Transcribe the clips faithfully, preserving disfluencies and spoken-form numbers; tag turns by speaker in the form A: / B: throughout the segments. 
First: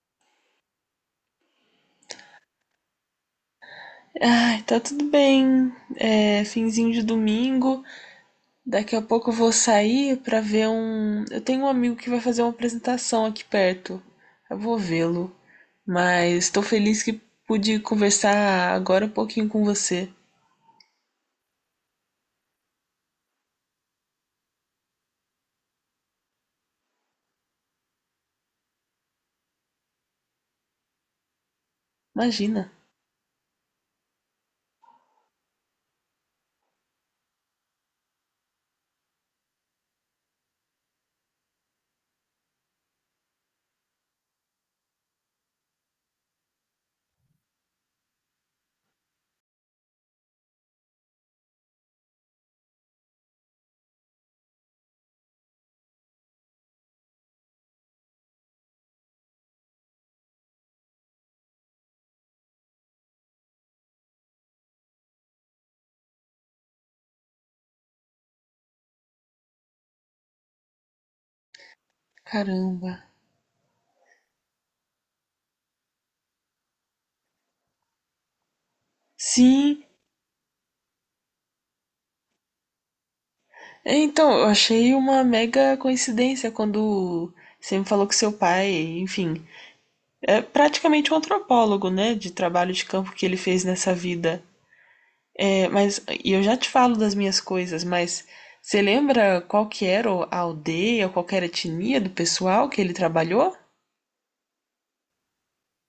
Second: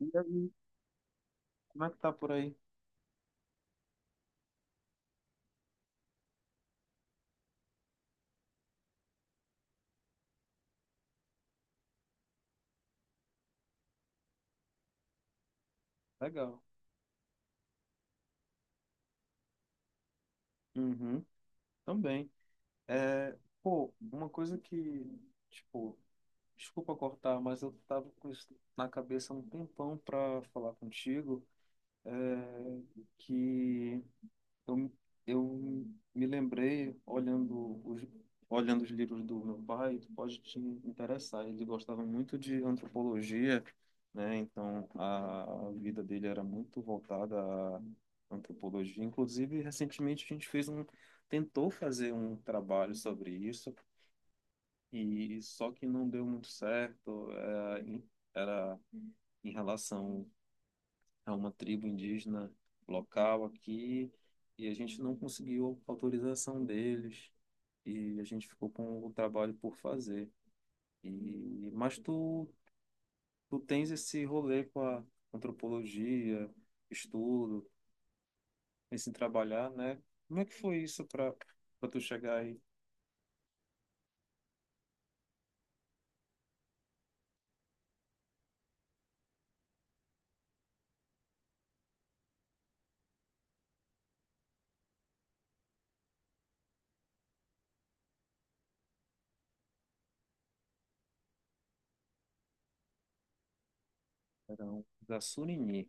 A: E aí, como é que tá por aí?
B: Ai, tá tudo bem. É, finzinho de domingo. Daqui a pouco eu vou sair pra ver um. Eu tenho um amigo que vai fazer uma apresentação aqui perto. Eu vou vê-lo. Mas
A: Legal.
B: tô feliz que pude conversar agora um pouquinho com você.
A: Uhum, também. É, pô, uma coisa que, tipo, desculpa cortar, mas eu tava com isso na cabeça há um tempão pra falar contigo, é,
B: Imagina.
A: que Eu, eu me lembrei, olhando os, olhando os livros do meu pai, tu pode te interessar. Ele gostava muito de antropologia, né? Então a, a vida dele era muito voltada à antropologia. Inclusive, recentemente a gente fez um, tentou fazer um trabalho sobre isso, e só que não deu muito certo. eh, em- Era em relação a uma tribo indígena local aqui, e a gente não conseguiu autorização deles, e a gente ficou com o trabalho por fazer. E, mas tu,
B: Caramba.
A: tu tens esse rolê com a antropologia, estudo, esse trabalhar,
B: Sim.
A: né? Como é que foi isso para para tu chegar aí?
B: Então, eu achei uma mega coincidência quando você me falou que seu pai, enfim, é praticamente um antropólogo, né? De trabalho de campo que ele fez nessa vida. É, mas e eu já te falo das minhas coisas, mas você lembra qual que era a aldeia, qual que era a etnia do pessoal que ele trabalhou?
A: Eram da Surini,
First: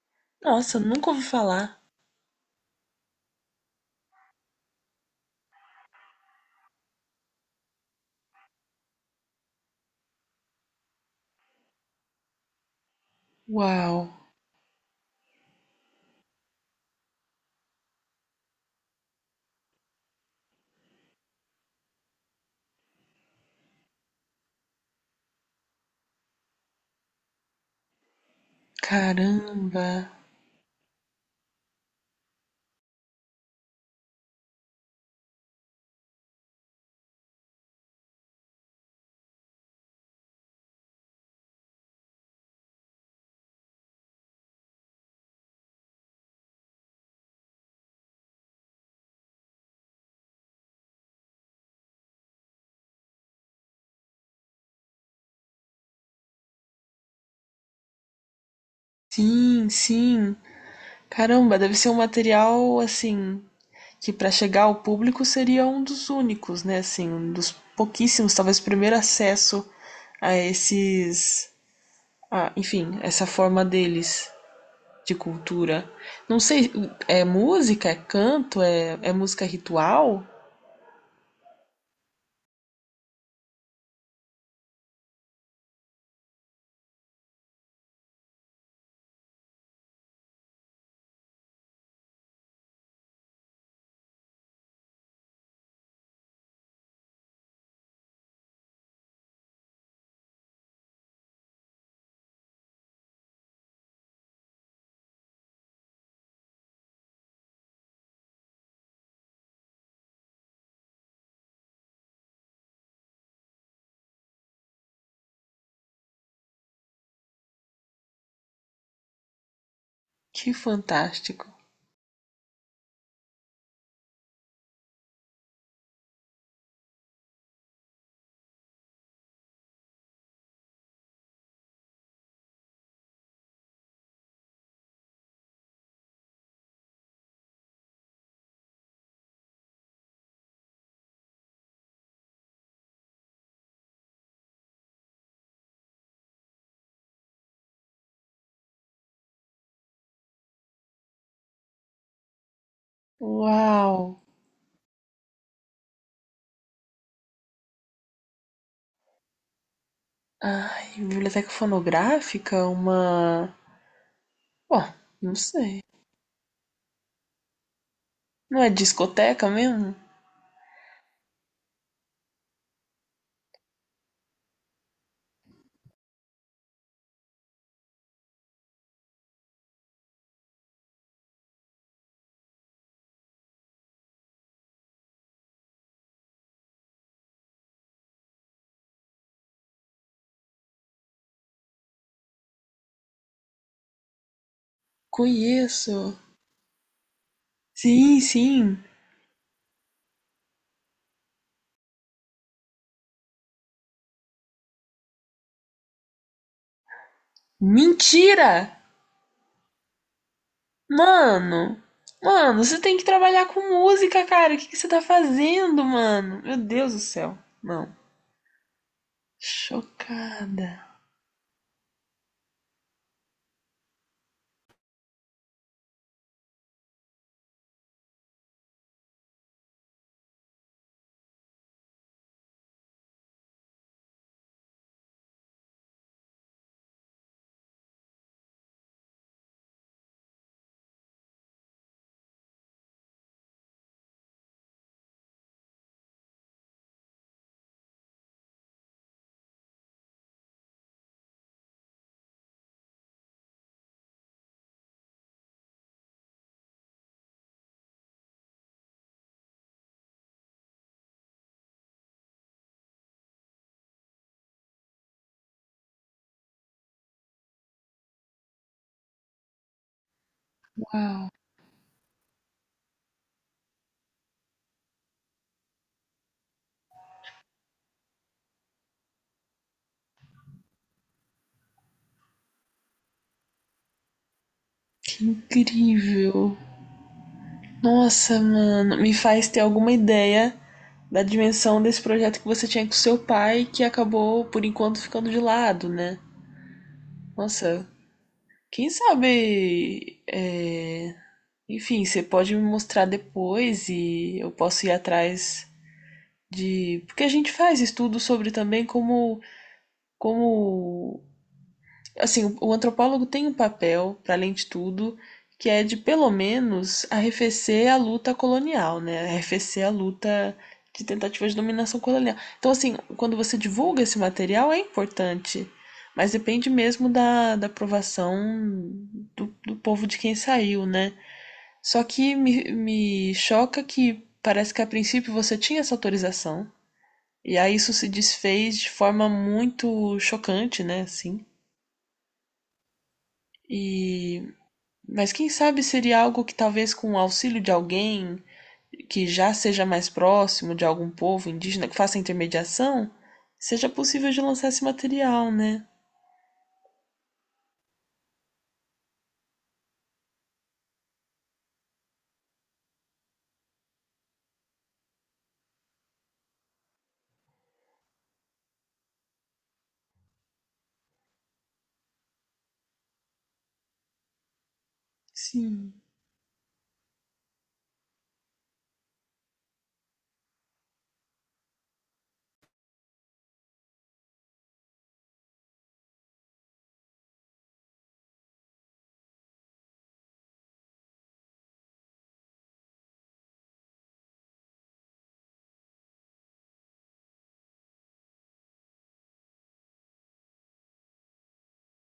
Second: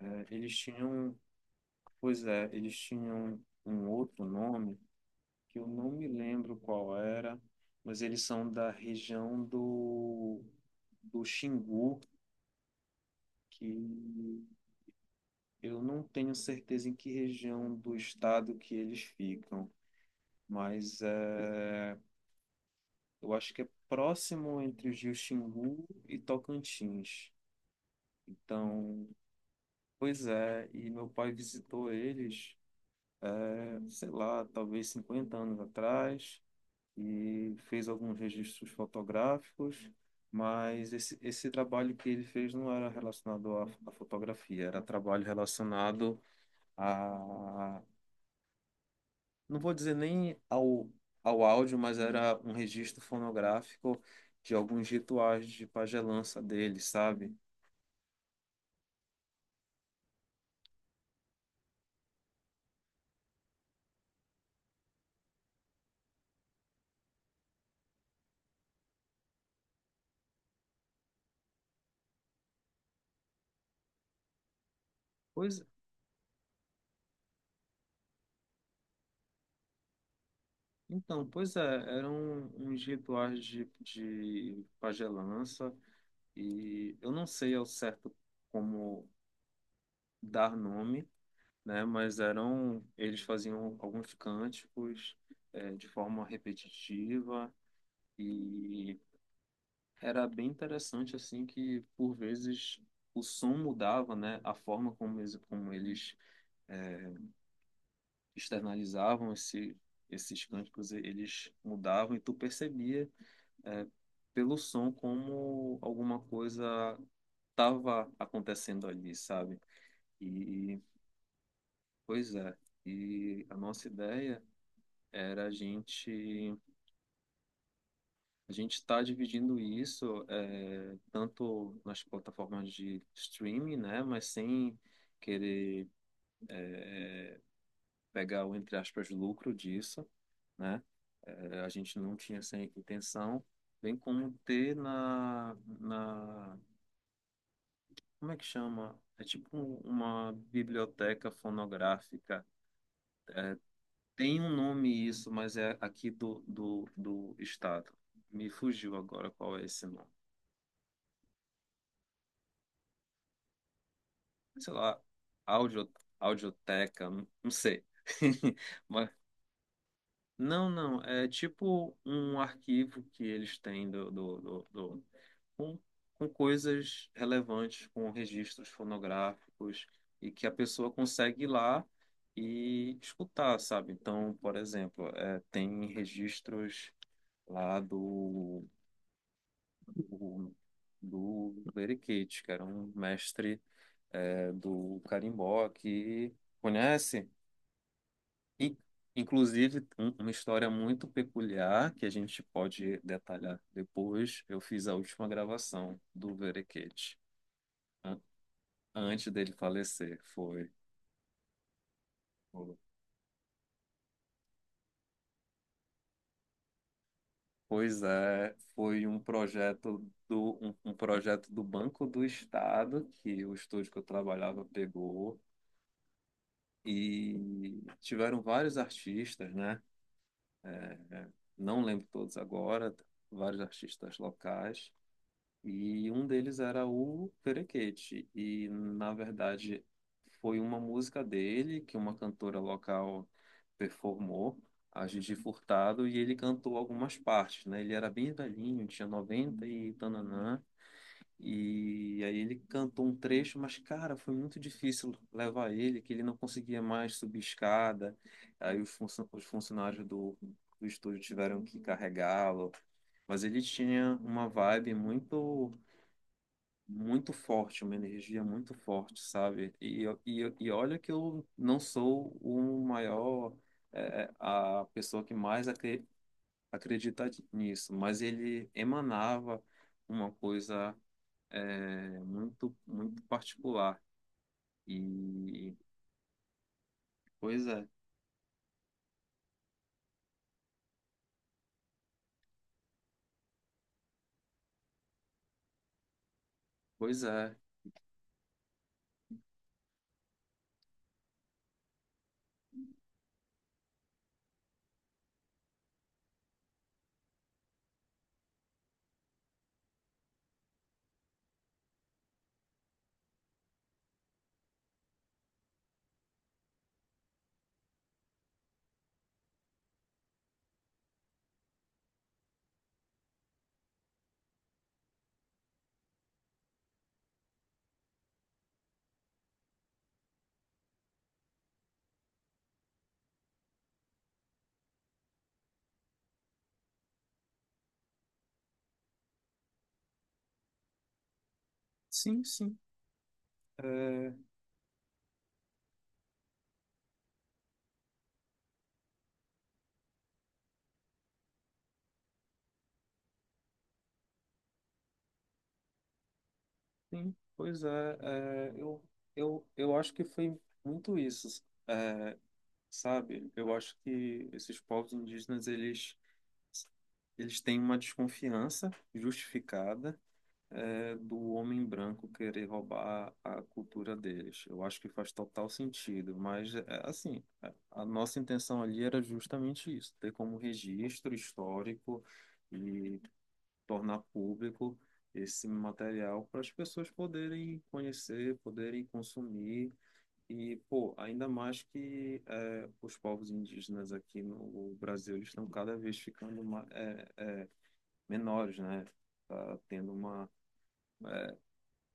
A: né? Eles
B: Nossa, nunca
A: tinham,
B: ouvi falar.
A: pois é, eles tinham um outro nome que eu não me lembro qual era, mas eles são da região do, do Xingu, que
B: Uau,
A: eu não tenho certeza em que região do estado que eles ficam, mas é, eu acho que é próximo entre os rios Xingu e Tocantins. Então,
B: caramba.
A: pois é, e meu pai visitou eles, é, sei lá, talvez cinquenta anos atrás. E fez alguns registros fotográficos, mas esse, esse trabalho que ele fez não era relacionado à, à fotografia. Era trabalho relacionado, a, não vou dizer nem ao, ao áudio, mas era um registro fonográfico de alguns rituais de pagelança dele, sabe?
B: Sim, sim. Caramba, deve ser um material assim que para chegar ao público seria um dos únicos, né? Assim, um dos pouquíssimos, talvez o primeiro acesso a esses, a, enfim, essa forma deles de
A: Pois,
B: cultura. Não sei, é música, é canto, é, é música ritual?
A: então, pois é, eram uns rituais de, de pagelança, e eu não sei ao certo como dar nome, né? Mas eram, eles faziam alguns cânticos, eh, de forma repetitiva, e era bem interessante assim que, por vezes, o som mudava, né? A forma como eles, como eles eh, externalizavam esse, esses cânticos, eles mudavam, e tu percebia, eh, pelo som, como alguma coisa estava acontecendo ali, sabe?
B: Que
A: E
B: fantástico.
A: pois é. E a nossa ideia era, a gente a gente está dividindo isso, é, tanto nas plataformas de streaming, né, mas sem querer pegar o entre aspas lucro disso, né? É, a gente não tinha essa intenção, bem como ter na na como é que chama? É tipo um- uma biblioteca fonográfica.
B: Uau!
A: Tem um nome isso, mas é aqui do, do, do estado. Me fugiu agora qual é esse nome.
B: Ai, biblioteca fonográfica? Uma.
A: Sei
B: Bom,
A: lá,
B: não sei.
A: audio, audioteca, não não sei.
B: Não é
A: Mas
B: discoteca mesmo?
A: não, não, é tipo um arquivo que eles têm do, do, do, do- com, com coisas relevantes, com registros fonográficos, e que a pessoa consegue ir lá e escutar, sabe? Então, por exemplo, é, tem registros lá do, do, do Leriquete, que era um mestre, é, do carimbó,
B: Conheço.
A: que conhece?
B: Sim,
A: In-
B: sim.
A: Inclusive, um- uma história muito peculiar que a gente pode detalhar depois. Eu fiz a última gravação do Verequete an-
B: Mentira!
A: antes dele falecer. Foi.
B: Mano! Mano,
A: foi-
B: você tem que trabalhar com música, cara. O que, que você tá fazendo, mano? Meu Deus do céu. Não.
A: Pois é, foi um projeto do, um, um
B: Chocada.
A: projeto do Banco do Estado que o estúdio que eu trabalhava pegou, e tiveram vários artistas, né? É, é, não lembro todos agora, vários artistas locais. E um deles era o Perequete. E, na verdade, foi uma música dele que uma cantora local performou, a Gigi Furtado, e ele cantou algumas partes, né? Ele era bem velhinho, tinha noventa e tananã. E aí ele cantou um trecho, mas, cara, foi muito difícil levar ele, que ele não conseguia mais subir escada. Aí os funcio- os funcionários do, do estúdio tiveram que carregá-lo. Mas ele tinha uma vibe muito muito forte, uma energia muito forte, sabe? E, eu- e, eu- e olha que
B: Uau,
A: eu não sou o maior, é, a pessoa que mais acre- acredita nisso, mas ele emanava uma coisa, é, muito, muito particular.
B: que
A: E,
B: incrível.
A: pois é,
B: Nossa, mano, me faz ter alguma ideia da dimensão desse projeto que você tinha com seu pai, que acabou, por enquanto, ficando de lado, né?
A: pois é,
B: Nossa, quem sabe. É, enfim, você pode me mostrar depois e eu posso ir atrás de. Porque a gente faz estudo sobre também como, como assim, o, o antropólogo tem um papel, para além de tudo, que é de pelo menos arrefecer a luta colonial, né? Arrefecer a luta de tentativa de dominação colonial. Então, assim, quando você divulga esse material é importante, mas depende mesmo da, da aprovação do, do povo de quem saiu, né? Só que me, me choca que parece que a princípio você tinha essa autorização, e aí isso se desfez de forma muito chocante, né? Assim.
A: sim, sim, é,
B: E mas quem sabe seria algo que talvez com o auxílio de alguém que já seja mais próximo de algum povo indígena que faça intermediação, seja possível de lançar esse material, né?
A: sim, pois é, é, eu, eu, eu acho que foi muito isso. É, Sabe, eu acho que esses povos indígenas, eles Eles têm uma desconfiança justificada, é, do homem branco querer roubar a cultura deles. Eu acho que faz total
B: Sim,
A: sentido, mas é, assim, a a nossa intenção ali era justamente isso: ter como registro histórico e tornar público esse material para as pessoas poderem conhecer, poderem consumir. E, pô, ainda mais que, eh, os povos indígenas aqui no Brasil, eles estão cada vez ficando mais, menores, né? Tá tendo uma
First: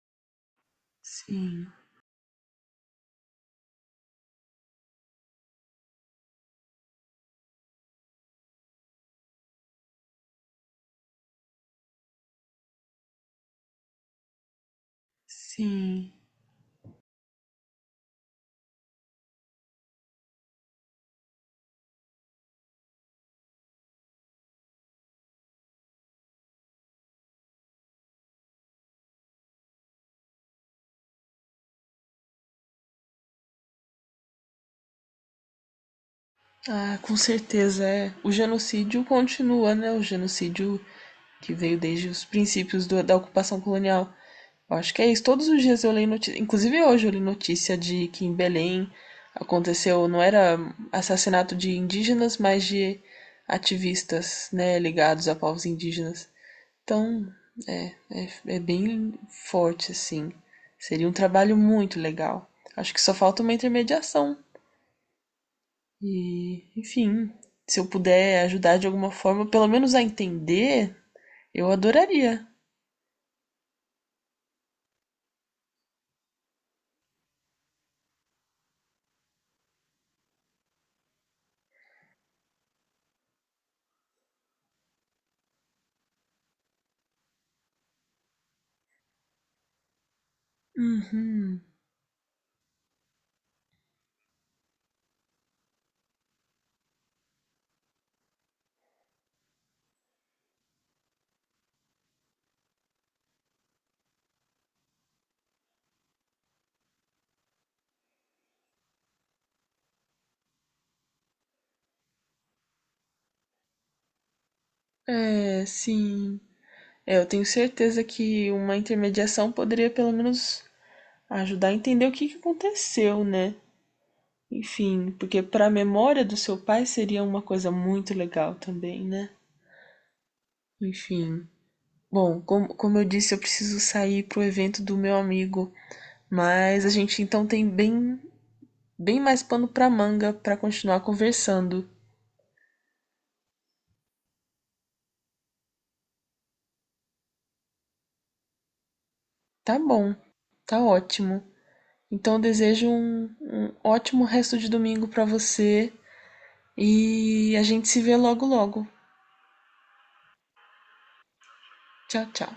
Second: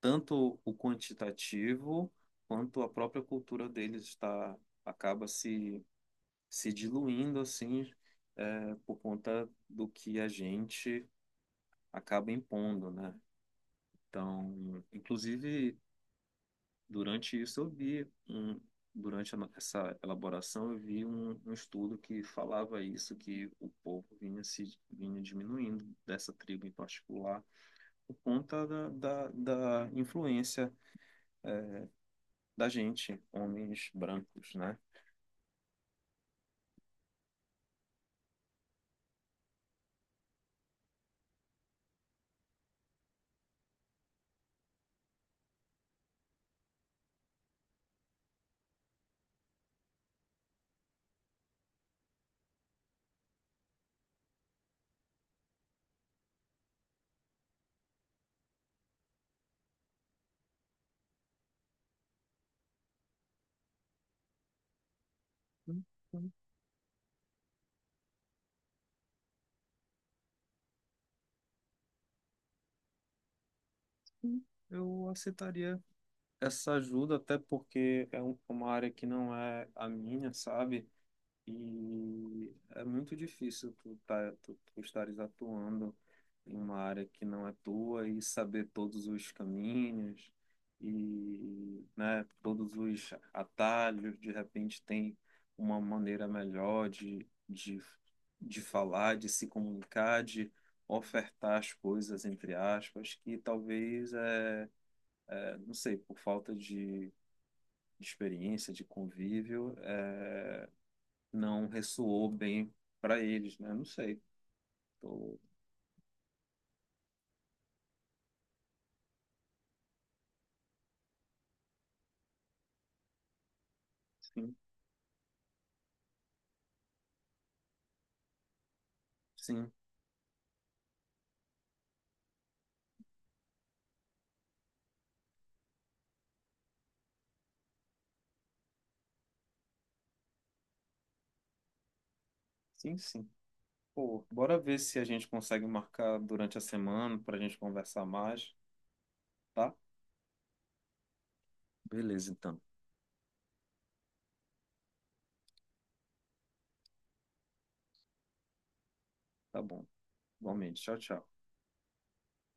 A: tanto o
B: sim,
A: quantitativo quanto a própria cultura deles está acaba se se diluindo assim, é, por conta do que a gente acaba impondo, né? Então, inclusive,
B: sim.
A: durante isso eu vi um, durante a no- essa elaboração, eu vi um, um estudo que falava isso, que o povo vinha se vinha diminuindo dessa tribo em particular, por conta da, da, da influência da gente, homens brancos, né?
B: Ah, com certeza é. O genocídio continua, né? O genocídio que veio desde os princípios do- da ocupação colonial. Eu acho que é isso. Todos os dias eu leio notícia, inclusive hoje eu li notícia de que em Belém aconteceu, não era assassinato de indígenas, mas de ativistas, né, ligados a povos indígenas. Então, é, é, é bem forte assim. Seria um trabalho muito legal. Acho que só falta uma intermediação
A: Então,
B: e, enfim, se eu puder ajudar de alguma forma, pelo menos a entender, eu adoraria.
A: Eu aceitaria essa ajuda, até porque é um- é uma área que não é a minha, sabe? E é muito difícil tu, tá, tu, tu estares atuando em uma área que não é tua e saber todos os caminhos
B: Uhum.
A: e, né, todos os atalhos. De repente tem uma maneira melhor de, de, de falar, de se comunicar, de ofertar as coisas, entre aspas, que talvez, é, é, não sei, por falta de de experiência, de convívio, é, não ressoou bem para eles, né? Não sei. Tô-
B: É, sim. É, eu tenho certeza que uma intermediação poderia pelo menos ajudar a entender o que que aconteceu, né?
A: Sim,
B: Enfim, porque para a memória do seu pai seria uma coisa muito legal também, né?
A: sim,
B: Enfim. Bom, como, como eu disse, eu preciso sair pro evento do meu amigo, mas a gente então tem bem bem mais pano para manga para continuar conversando.
A: sim, sim. Pô, bora ver se a gente consegue marcar durante a semana para a gente conversar mais, tá?
B: Tá bom, tá ótimo.
A: Beleza,
B: Então eu
A: então.
B: desejo um, um ótimo resto de domingo para você e a gente se vê logo logo.
A: Tá bom. Igualmente. Tchau, tchau.
B: Tchau, tchau.